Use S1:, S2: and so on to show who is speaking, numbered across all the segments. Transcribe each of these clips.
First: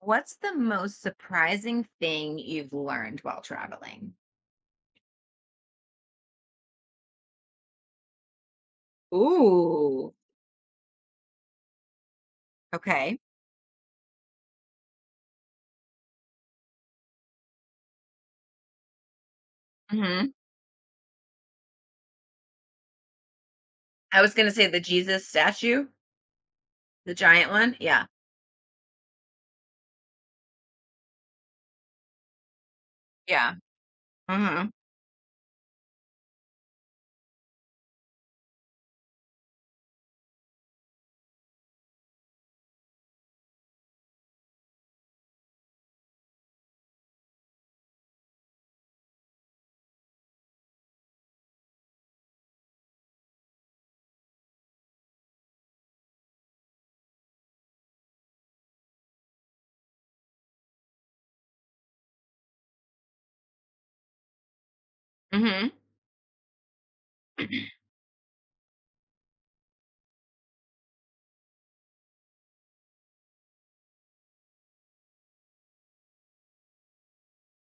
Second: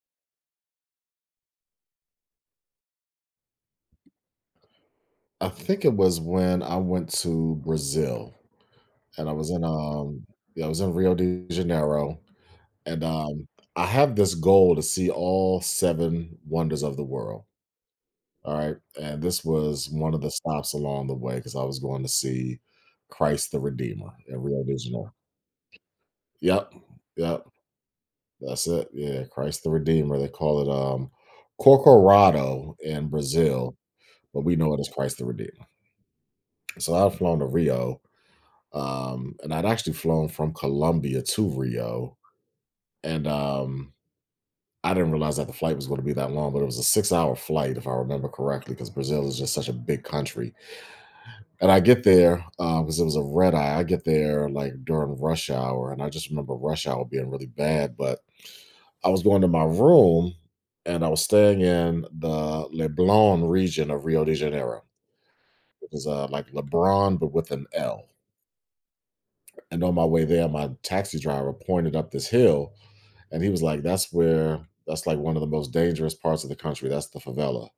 S1: What's the most surprising thing you've learned while traveling?
S2: I think it was when I went to Brazil and I was in,
S1: Ooh.
S2: um yeah, I was in Rio de Janeiro, and,
S1: Okay.
S2: um, I have this goal to see all 7 wonders of the world, alright? And this was one of
S1: hmm
S2: the stops along the way because I was going to see Christ the Redeemer
S1: I was
S2: in
S1: gonna
S2: Rio
S1: say
S2: de
S1: the
S2: Janeiro.
S1: Jesus statue,
S2: Yep,
S1: the
S2: yep,
S1: giant one. Yeah.
S2: that's it, yeah, Christ the Redeemer, they call it, Corcoroado in
S1: Yeah.
S2: Brazil, but we
S1: hmm
S2: know it as Christ the Redeemer. So I've flown to Rio, and I'd actually flown from Colombia to Rio, and I didn't realize that the flight was going to be that long, but it was a six-hour flight, if I remember correctly, because Brazil is just such a big country. And I get there because it was a red eye. I get there like during rush hour, and I just remember rush hour being really bad. But I was going to my room, and I was staying in the Leblon region of Rio de Janeiro.
S1: hmm
S2: It was like Lebron but with an L. And on my way there, my taxi driver pointed up this hill, and he was like, "That's where. That's like one of the most dangerous parts of the country. That's the favela."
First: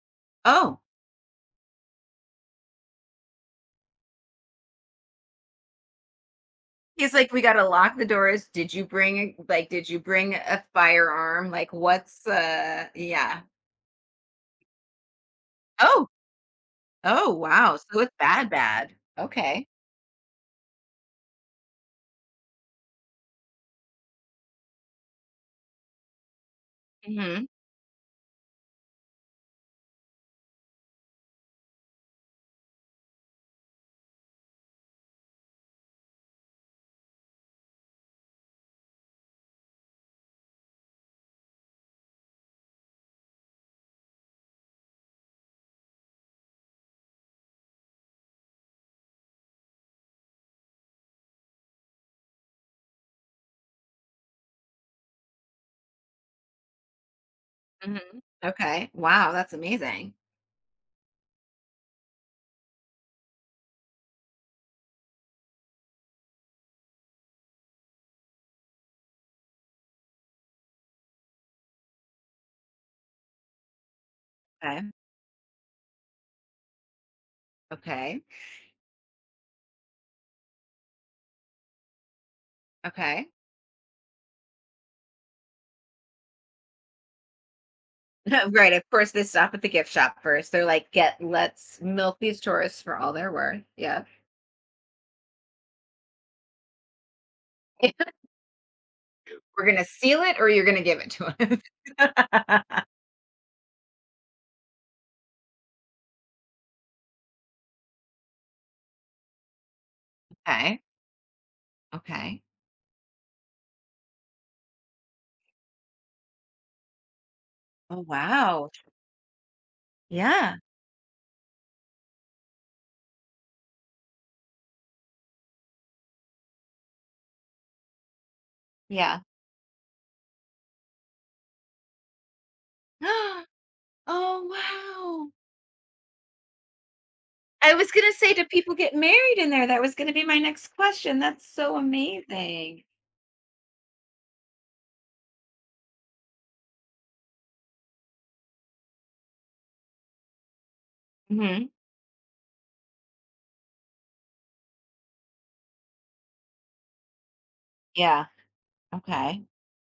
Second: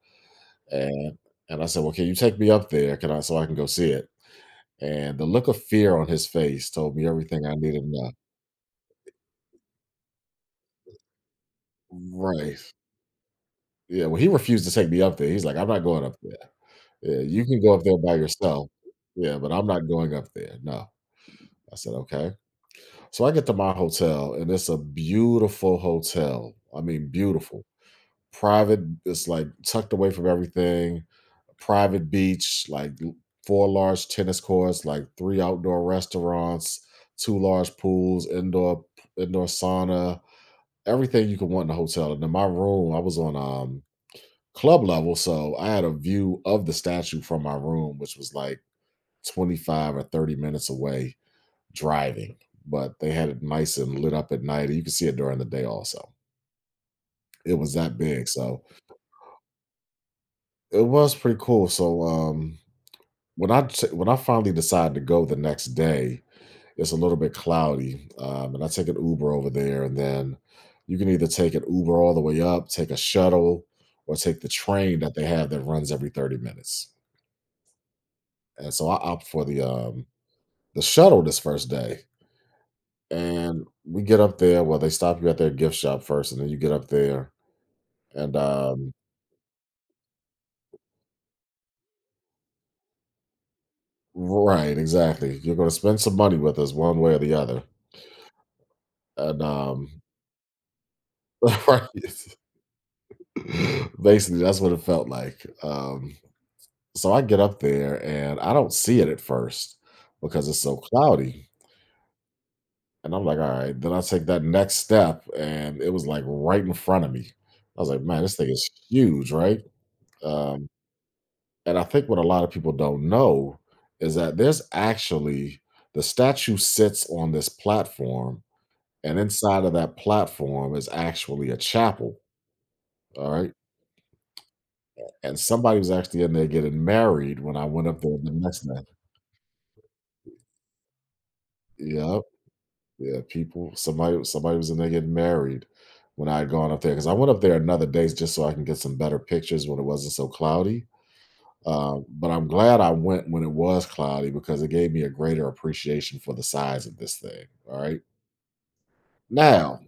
S1: Oh,
S2: And and I said, "Well, can you take me up there? Can I so I can go see it?" And the look of fear on his face told me
S1: he's like, we
S2: everything I
S1: gotta
S2: needed to
S1: lock the
S2: know.
S1: doors. Did you bring like, did you bring a firearm? Like, what's
S2: Right.
S1: yeah.
S2: Yeah. Well, he refused to take me up there. He's like, "I'm not going
S1: Oh,
S2: up there. Yeah,
S1: oh,
S2: you can go
S1: wow.
S2: up there
S1: So it's
S2: by
S1: bad,
S2: yourself.
S1: bad.
S2: Yeah, but
S1: Okay.
S2: I'm not going up there. No." I said, "Okay." So I get to my hotel, and it's a beautiful hotel. I mean,
S1: hmm
S2: beautiful private, it's like tucked away from everything, private beach, like four large tennis courts, like three outdoor restaurants, two large pools, indoor sauna, everything you could want in a hotel. And in my room, I was on, club level, so I had a view of the statue from my room, which was like 25 or 30 minutes away driving, but they had it nice and lit up at night and you could see it during the day also. It was
S1: hmm
S2: that big. So
S1: Okay. Wow, that's amazing.
S2: it was pretty cool. So when I finally decide to go the next day, it's a little bit cloudy, and I take an Uber over there, and then you can either take an Uber all the way up, take a shuttle, or take the
S1: Okay.
S2: train that they have that runs every 30 minutes.
S1: Okay.
S2: And so I opt for the shuttle this first day,
S1: Okay.
S2: and we get up there. Well, they stop you at their gift shop first, and then you get up there, and
S1: Right. Of course, they stop at the gift shop first. They're like, let's milk these tourists for all they're worth. Yeah.
S2: right, exactly. You're going to spend some money with us one way or the other,
S1: We're
S2: and
S1: going to seal it or you're going to give it to
S2: right.
S1: us.
S2: Basically, that's what it felt like. So I get up there and I don't see it at first because it's so
S1: Okay.
S2: cloudy.
S1: Okay.
S2: And I'm like, all right. Then I take that next step and it was like right in front of me. I was
S1: Oh,
S2: like, man, this thing is
S1: wow.
S2: huge, right?
S1: Yeah.
S2: Um, and I think what a lot of people don't know is that the statue sits on this platform, and
S1: Yeah.
S2: inside of that platform is actually a chapel. All right.
S1: Oh, wow.
S2: And somebody was actually in there getting married when I
S1: I
S2: went
S1: was
S2: up
S1: going to
S2: there the
S1: say, do
S2: next
S1: people
S2: night.
S1: get married in there? That was going to be my next question. That's so
S2: Yep.
S1: amazing.
S2: Yeah, people, somebody was in there getting married when I had gone up there, because I went up there another day just so I can get some better pictures when it wasn't so cloudy.
S1: hmm
S2: But I'm glad I went when it was cloudy because it gave me a greater appreciation for the size of this thing, all right?
S1: Yeah. Okay.
S2: Now,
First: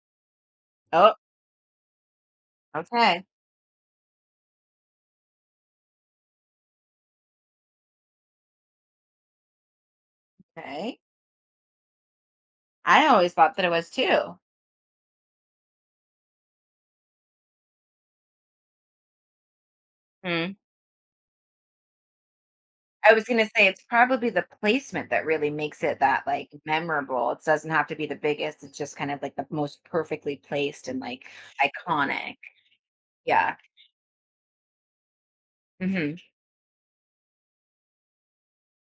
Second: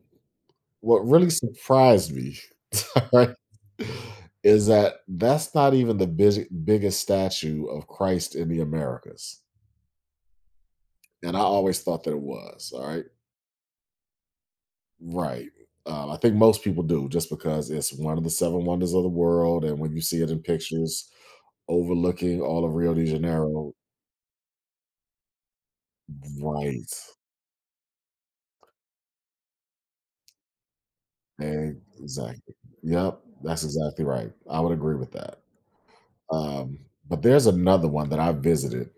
S2: what
S1: Oh,
S2: really surprised me, all
S1: okay.
S2: right, is that that's not even the biggest statue of Christ in the Americas.
S1: Okay.
S2: And I always thought that it was, all
S1: I
S2: right?
S1: always thought that it was too.
S2: Right. I think most people do just because it's one of the seven wonders of the world. And when you see it in
S1: Hmm.
S2: pictures overlooking all of Rio de
S1: I was gonna say
S2: Janeiro,
S1: it's probably the placement that really makes it that like
S2: right.
S1: memorable. It doesn't have to be the biggest. It's just kind of like the most perfectly placed and like
S2: And
S1: iconic.
S2: exactly. Yep.
S1: Yeah.
S2: That's exactly right. I would agree with that.
S1: hmm
S2: Um, but there's another one that I visited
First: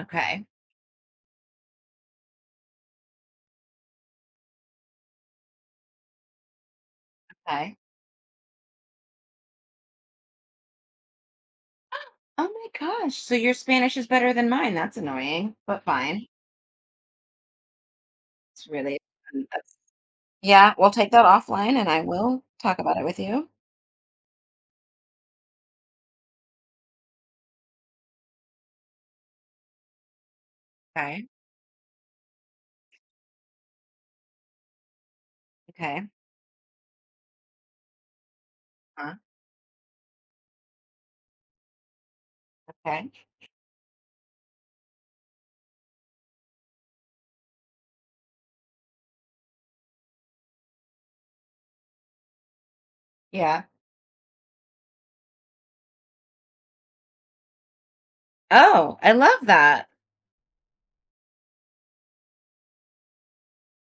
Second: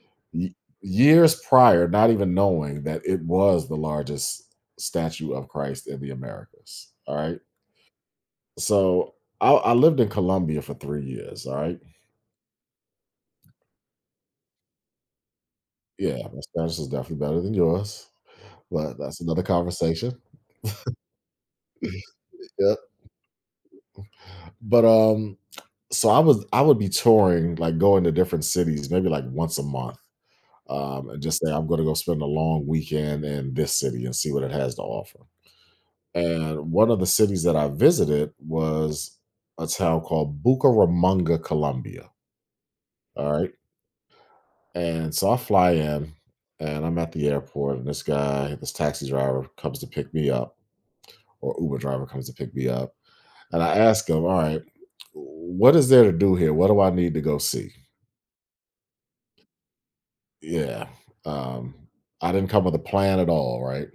S1: Okay.
S2: y- years prior, not even knowing that it was the largest statue of Christ in the Americas. All right.
S1: Okay.
S2: So I lived in Colombia for 3 years. All right.
S1: Oh my gosh. So your Spanish is better than mine. That's annoying, but fine.
S2: Yeah, my Spanish is definitely better than yours,
S1: It's
S2: but
S1: really
S2: that's another
S1: um, that's,
S2: conversation.
S1: yeah. We'll take that offline, and I will
S2: Yep.
S1: talk about it with you.
S2: But So I would be touring, like going to different cities, maybe like once a month, and
S1: Okay.
S2: just say I'm going to go spend a long weekend in this city and see what it has to offer.
S1: Okay.
S2: And one of the cities that I visited
S1: Huh.
S2: was a town called Bucaramanga, Colombia.
S1: Okay.
S2: All right, and so I fly in, and I'm at the airport, and this guy, this taxi driver, comes to pick me up, or Uber driver comes to pick me up. And
S1: Yeah.
S2: I asked him, all right, what is there to do here? What do I need to go see?
S1: Oh, I love that.
S2: Yeah. Um, I didn't come with a plan at all, right?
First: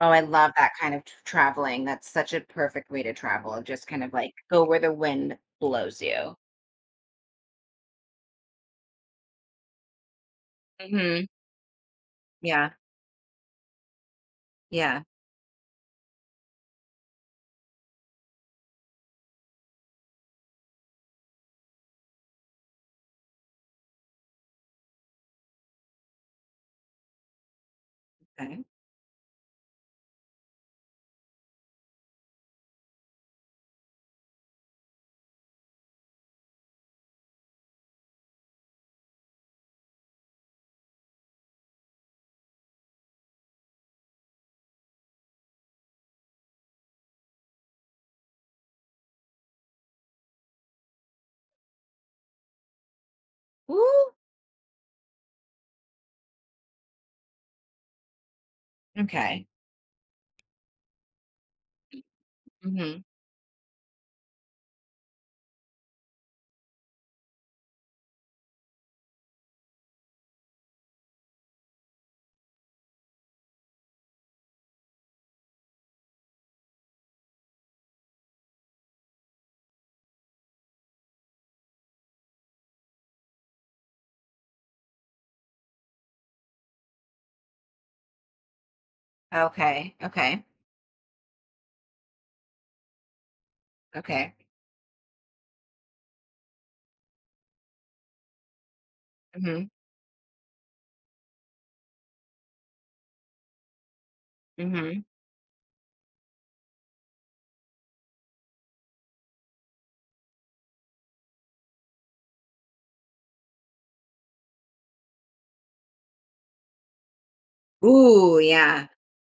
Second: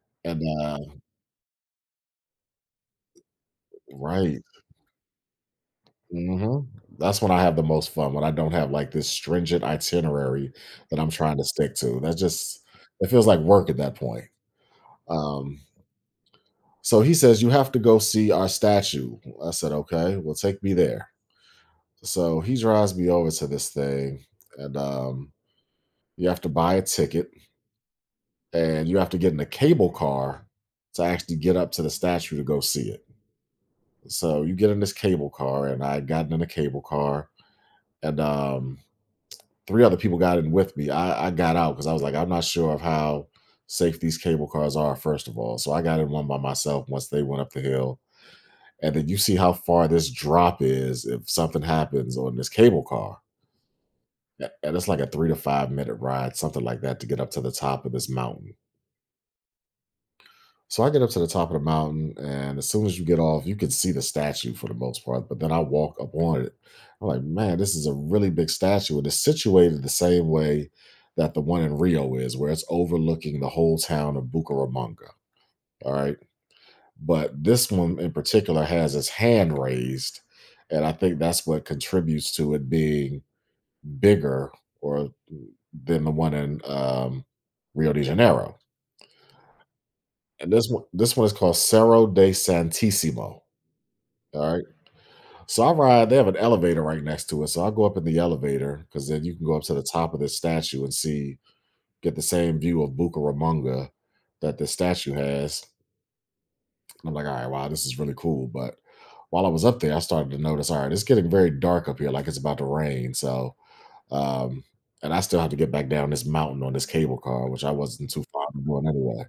S1: Oh, I
S2: And
S1: love that kind of t traveling. That's such a perfect way to travel just kind of, like,
S2: right.
S1: go where the wind blows you.
S2: Hmm. That's when I have the most fun, when I don't have like this stringent itinerary that I'm
S1: Mhm.
S2: trying to stick to. That's just,
S1: Yeah.
S2: it feels like work at that point.
S1: Yeah.
S2: Um, so he says, you have to go see our statue. I said, okay, well, take me there. So he drives me over to this thing, and you have to buy a ticket
S1: Okay.
S2: and you have to get in a cable car to actually get up to the statue to go see it. So you get in this cable car, and I had gotten in a cable car, and three other people got in with me. I got out because I was like, I'm not sure of how safe these cable cars are, first of all. So I got in one by myself once they went up the hill. And then you see how far this drop is if something happens on this cable car.
S1: Ooh,
S2: And it's like a 3 to 5 minute ride, something like that, to get up to the top of this mountain.
S1: okay.
S2: So I get up to the top of the mountain, and as soon as
S1: Mhm.
S2: you get off, you can see the statue for the most part. But then I walk up on it. I'm like, man, this is a really big statue. And it's situated the same way that the one in Rio is, where it's overlooking the whole town of Bucaramanga. All right. But this one in particular has its hand raised. And I think that's what contributes to it being bigger or than the one in Rio de Janeiro.
S1: Okay. Okay.
S2: And this one is called Cerro de Santissimo.
S1: Okay.
S2: All right. So I ride, they have an elevator right next to it. So I go up in the elevator because then you can go up
S1: Mhm.
S2: to the top of this statue and see, get the same view of Bucaramanga that this
S1: Mhm.
S2: statue has. And I'm like, all right, wow, this is really cool. But while I was up there, I started to notice, all right, it's getting very dark up here, like it's about to rain. So, um, and I still have to get back down this mountain on this cable car, which I wasn't too
S1: Ooh,
S2: fond of
S1: yeah.
S2: doing anyway.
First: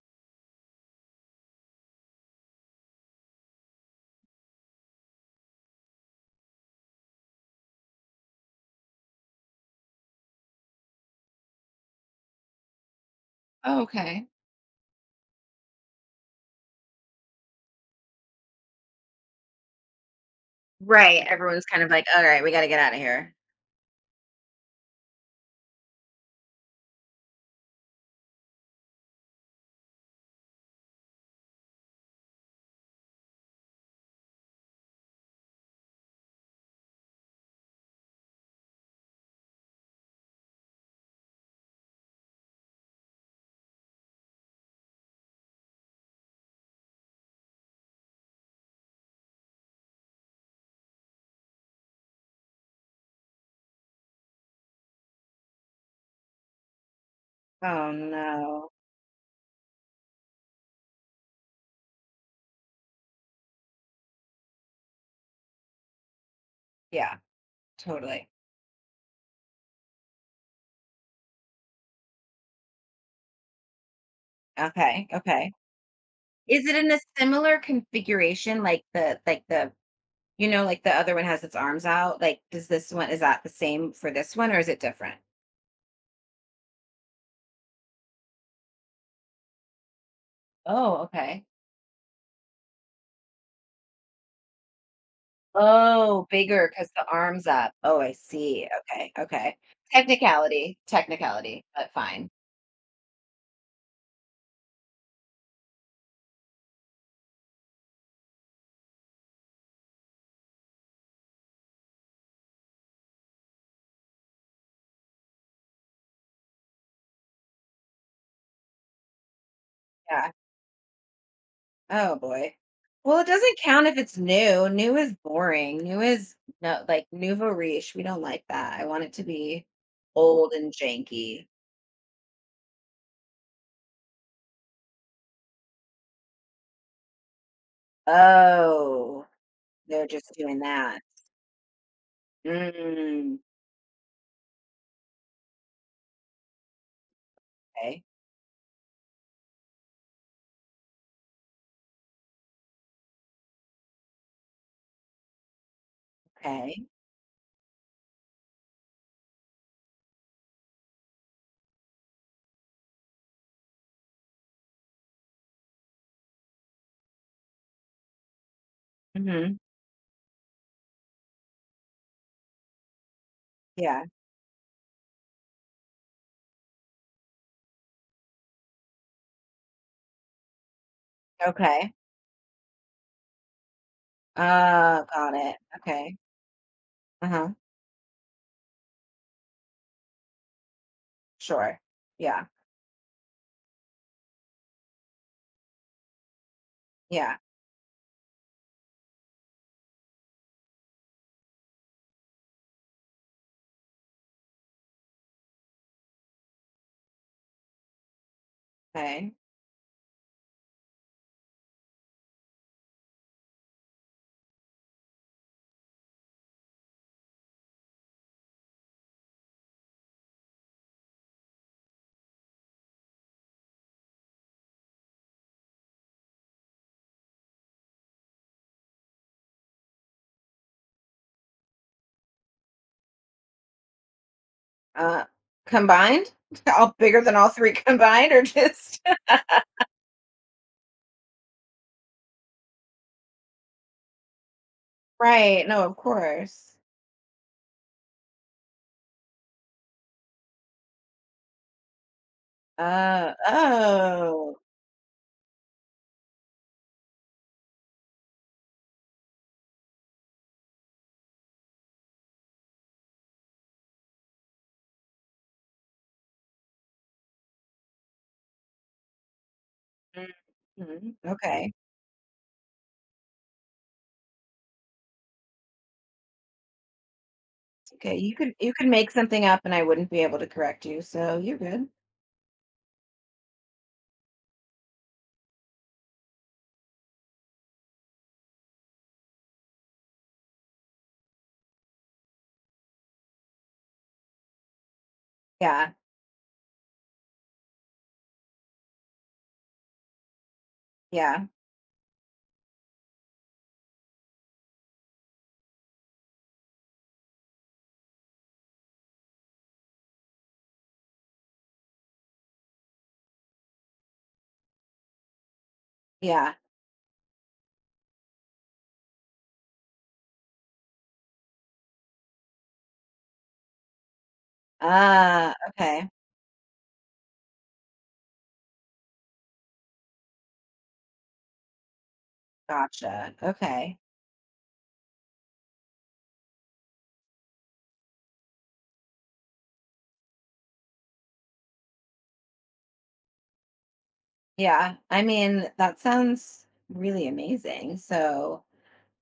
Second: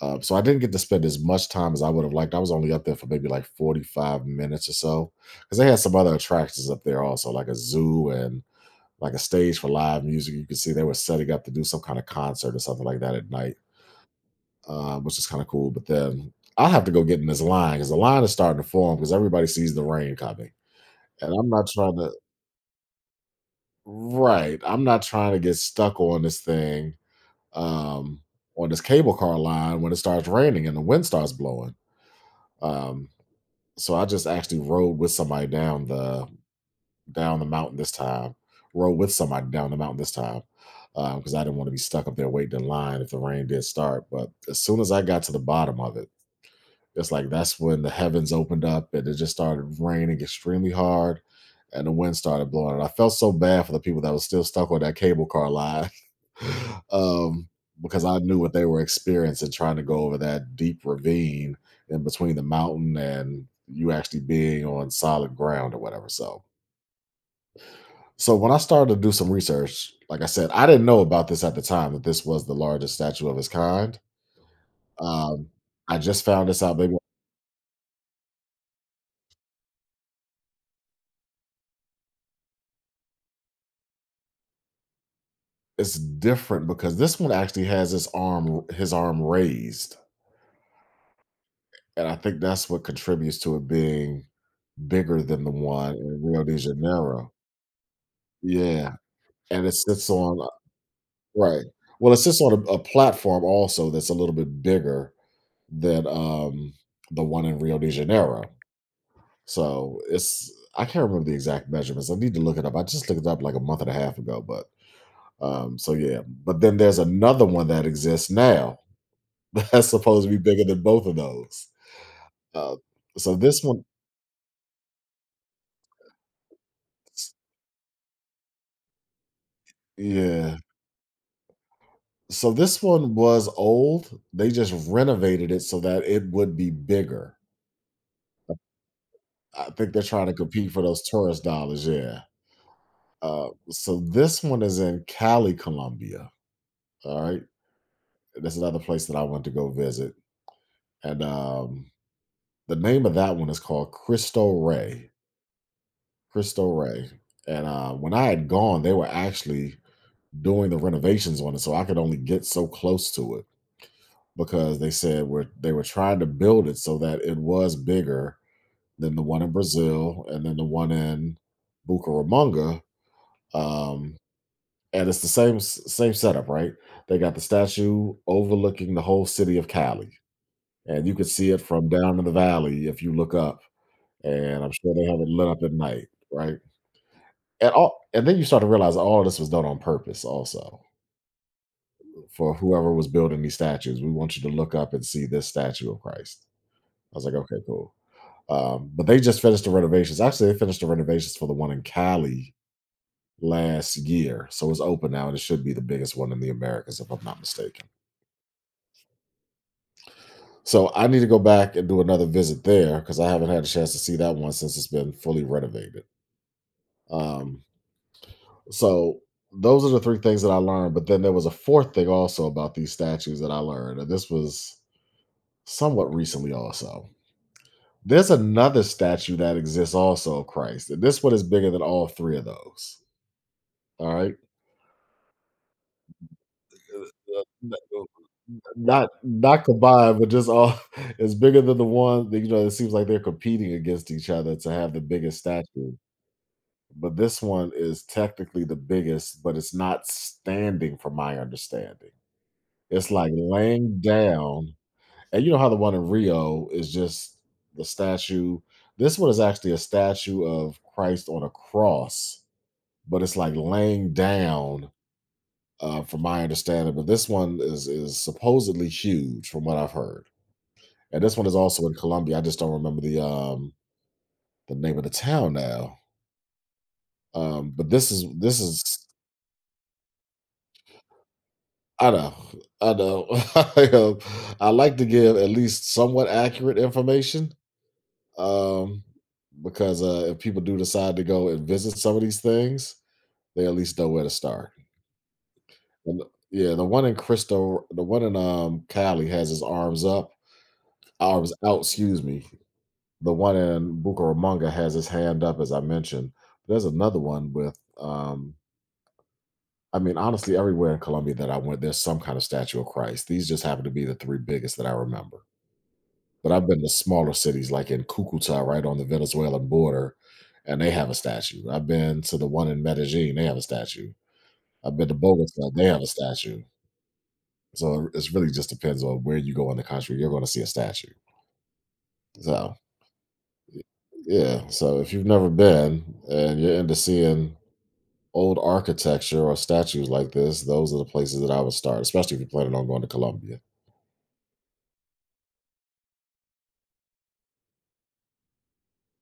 S2: So I didn't get to spend as much time as I would have liked. I was only up there for maybe like 45 minutes or so because they had some other attractions up there also, like a zoo and like a stage for live music. You could see they were setting up to do some kind of concert or something like that at night,
S1: Oh, okay.
S2: which is kind of cool. But then I'll have to go get in this line because the line is starting to form because everybody sees the rain coming.
S1: Right,
S2: And I'm
S1: everyone's
S2: not
S1: kind of
S2: trying
S1: like,
S2: to,
S1: "Alright, we gotta get out of here."
S2: right. I'm not trying to get stuck on this thing, um, on this cable car line when it starts raining and the wind starts blowing. Um, So I just actually rode with somebody down the mountain this time. Rode with somebody down the mountain this time Because I didn't want to be stuck up there waiting in line if the rain did start. But as soon as I got to the bottom of it, it's like that's when the heavens opened up and it just started raining extremely hard and the wind started blowing. And I felt so bad for the people that was still stuck on that cable car line. um,
S1: Oh,
S2: because I knew what they
S1: no.
S2: were experiencing trying to go over that deep ravine in between the mountain and you actually being on solid ground or whatever. So
S1: Yeah, totally.
S2: so when I started to do some research, like I said, I didn't know about this at the time that this was the largest statue of its kind.
S1: Okay,
S2: Um,
S1: okay.
S2: I just found this
S1: Is it
S2: out
S1: in
S2: maybe.
S1: a similar configuration, like the you know, like the other one has its arms out. Like, does this one is that the same for this one or is it different?
S2: It's different because this one actually has his arm raised,
S1: Oh, okay.
S2: and I think that's what contributes to it being bigger than the one in
S1: Oh,
S2: Rio de
S1: bigger because the
S2: Janeiro.
S1: arms up. Oh, I see.
S2: Yeah,
S1: Okay, okay.
S2: and it sits on
S1: Technicality, technicality,
S2: right.
S1: but
S2: Well, it
S1: fine.
S2: sits on a platform also that's a little bit bigger than the one in Rio de Janeiro. So it's I can't remember the exact measurements. I need to look it up. I just looked it up like a month and a half ago, so yeah. But then there's another one that exists now that's supposed
S1: Yeah.
S2: to be bigger than both of those.
S1: Oh boy.
S2: Uh,
S1: Well, it
S2: so
S1: doesn't
S2: this one,
S1: count if it's new. New is boring. New is no, like nouveau riche. We don't like that. I want it to be old
S2: yeah.
S1: and janky.
S2: So this one was old. They just renovated it so that it would be bigger.
S1: Oh,
S2: I think they're
S1: they're
S2: trying to
S1: just doing
S2: compete for
S1: that.
S2: those tourist dollars. Yeah.
S1: Mm,
S2: So this one is in Cali, Colombia. All right.
S1: okay.
S2: That's another place that I want to go visit. And the name of that one is called Cristo Rey. Cristo
S1: Okay.
S2: Rey. And when I had gone, they were actually doing the renovations on it, so I could only get so close to it because they were trying to build it so that it was bigger than the one in
S1: hmm
S2: Brazil and then the one in Bucaramanga.
S1: Yeah.
S2: Um, and it's the same setup, right? They got the statue overlooking the whole city of Cali, and you could see it from
S1: Okay.
S2: down in the valley if you look up. And I'm sure they have it
S1: Got
S2: lit
S1: it.
S2: up at night,
S1: Okay.
S2: right?
S1: Uh-huh.
S2: And then you start to realize all this was done on purpose, also
S1: Sure. Yeah.
S2: for whoever was building these statues. We want you to look up and see this statue of Christ. I was like,
S1: Yeah.
S2: okay, cool. But they just finished the renovations. Actually, they finished the renovations for the one in Cali last year. So it's open now and it should be the biggest one in the Americas, if I'm not mistaken.
S1: Okay.
S2: So I need to go back and do another visit there because I haven't had a chance to see that one since it's been fully renovated. Um, so those are the three things that I learned. But then there was a fourth thing also about these statues that I learned. And this was somewhat recently also. There's another statue that exists also of Christ, and this one is bigger than all 3 of those, all right?
S1: Uh, combined? All bigger than
S2: Uh,
S1: all 3
S2: uh,
S1: combined or just
S2: not combined, but just all, it's bigger than the one that, you know, it seems like they're competing against each other to have the biggest
S1: right. No,
S2: statue,
S1: of course.
S2: but this one is technically the biggest, but it's not standing from my understanding. It's, like, laying
S1: Oh.
S2: down, and you know how the one in Rio is just the statue? This one is actually a statue of Christ on a cross, but it's like laying down, from my understanding, but this one is supposedly huge from what I've heard,
S1: Mhm.
S2: and this one is
S1: Okay.
S2: also in Colombia. I just don't remember the name of the town now. But
S1: Okay.
S2: this
S1: You
S2: is
S1: could make something up and I wouldn't be able to correct you, so you're good.
S2: I know. I know, I know. I like to give at least somewhat accurate information, um because if people do decide to go and visit some of these things, they at least know where to start.
S1: Yeah.
S2: And yeah, the one in Cali has his arms up. I
S1: Yeah.
S2: was out, excuse me. The one in Bucaramanga has his hand up, as I mentioned. There's another one with, I mean, honestly, everywhere in Colombia that I went, there's some kind of statue of Christ. These just happen to be the three biggest that I remember. But
S1: Yeah.
S2: I've been to smaller cities like in Cucuta, right on the Venezuelan border, and they have a statue. I've been to the one in Medellin, they have a statue. I've been to
S1: Uh,
S2: Bogota, they have a
S1: okay.
S2: statue. So it really just depends on where you go in the country, you're going to see a statue. So.
S1: Gotcha. Okay.
S2: Yeah, so if you've never been and you're into seeing old architecture or statues like this, those are the places that I would start, especially if you're planning on going to Colombia.
S1: Yeah. I mean, that sounds really amazing. So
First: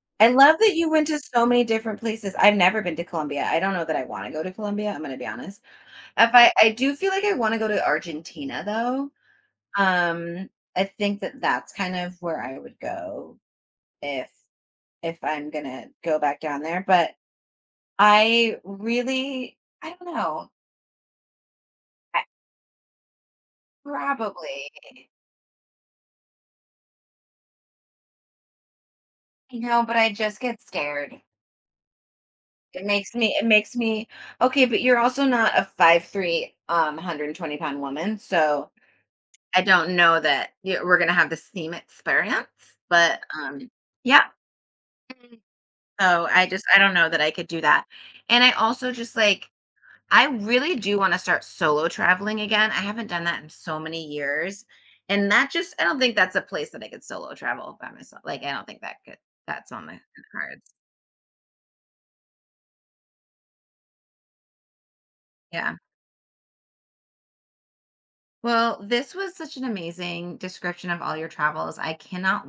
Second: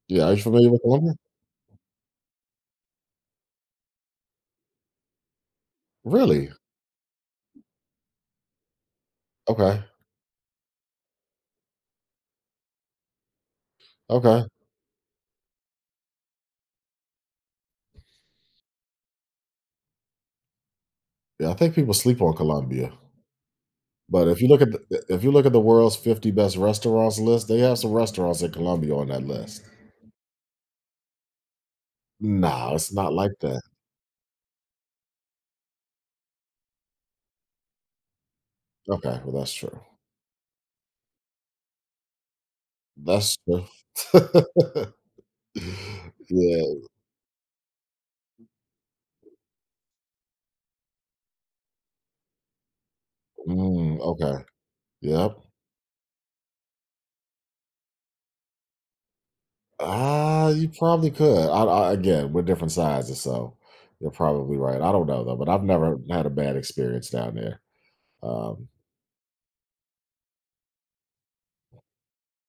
S2: Yeah,
S1: I
S2: are you
S1: love
S2: familiar
S1: that
S2: with
S1: you went
S2: Colombia?
S1: to so many different places. I've never been to Colombia. I don't know that I wanna go to Colombia, I'm gonna be honest. If
S2: Really?
S1: I I do feel like I wanna go to Argentina, though.
S2: Okay,
S1: Um, I think that that's kind of where I would go if
S2: okay.
S1: if I'm gonna go back down there, but I really I don't know.
S2: Yeah, I think people
S1: I
S2: sleep on Colombia, but if you look
S1: probably,
S2: at the, if you look at the world's 50 best restaurants list, they have some restaurants in Colombia on that
S1: you
S2: list.
S1: know, but I just get scared.
S2: No, it's not like
S1: It
S2: that.
S1: makes me okay, but you're also not a 5'3" 120 pound woman, so
S2: Okay, well that's
S1: I
S2: true.
S1: don't know that y we're gonna have the same experience, but,
S2: That's true.
S1: yeah. So, I
S2: Yeah.
S1: don't know that I could do that. And I also just, like, I really do wanna start solo traveling again. I haven't done that in so
S2: Mm,
S1: many
S2: okay.
S1: years, and
S2: Yep.
S1: that just I don't think that's a place that I could solo travel by myself. Like, I don't think that could that's on the
S2: Ah, you
S1: cards.
S2: probably could. I again, we're different sizes, so you're probably right. I don't know though, but I've
S1: Yeah.
S2: never had a bad experience down there. Um,
S1: Well, this was such an amazing description of all your travels. I cannot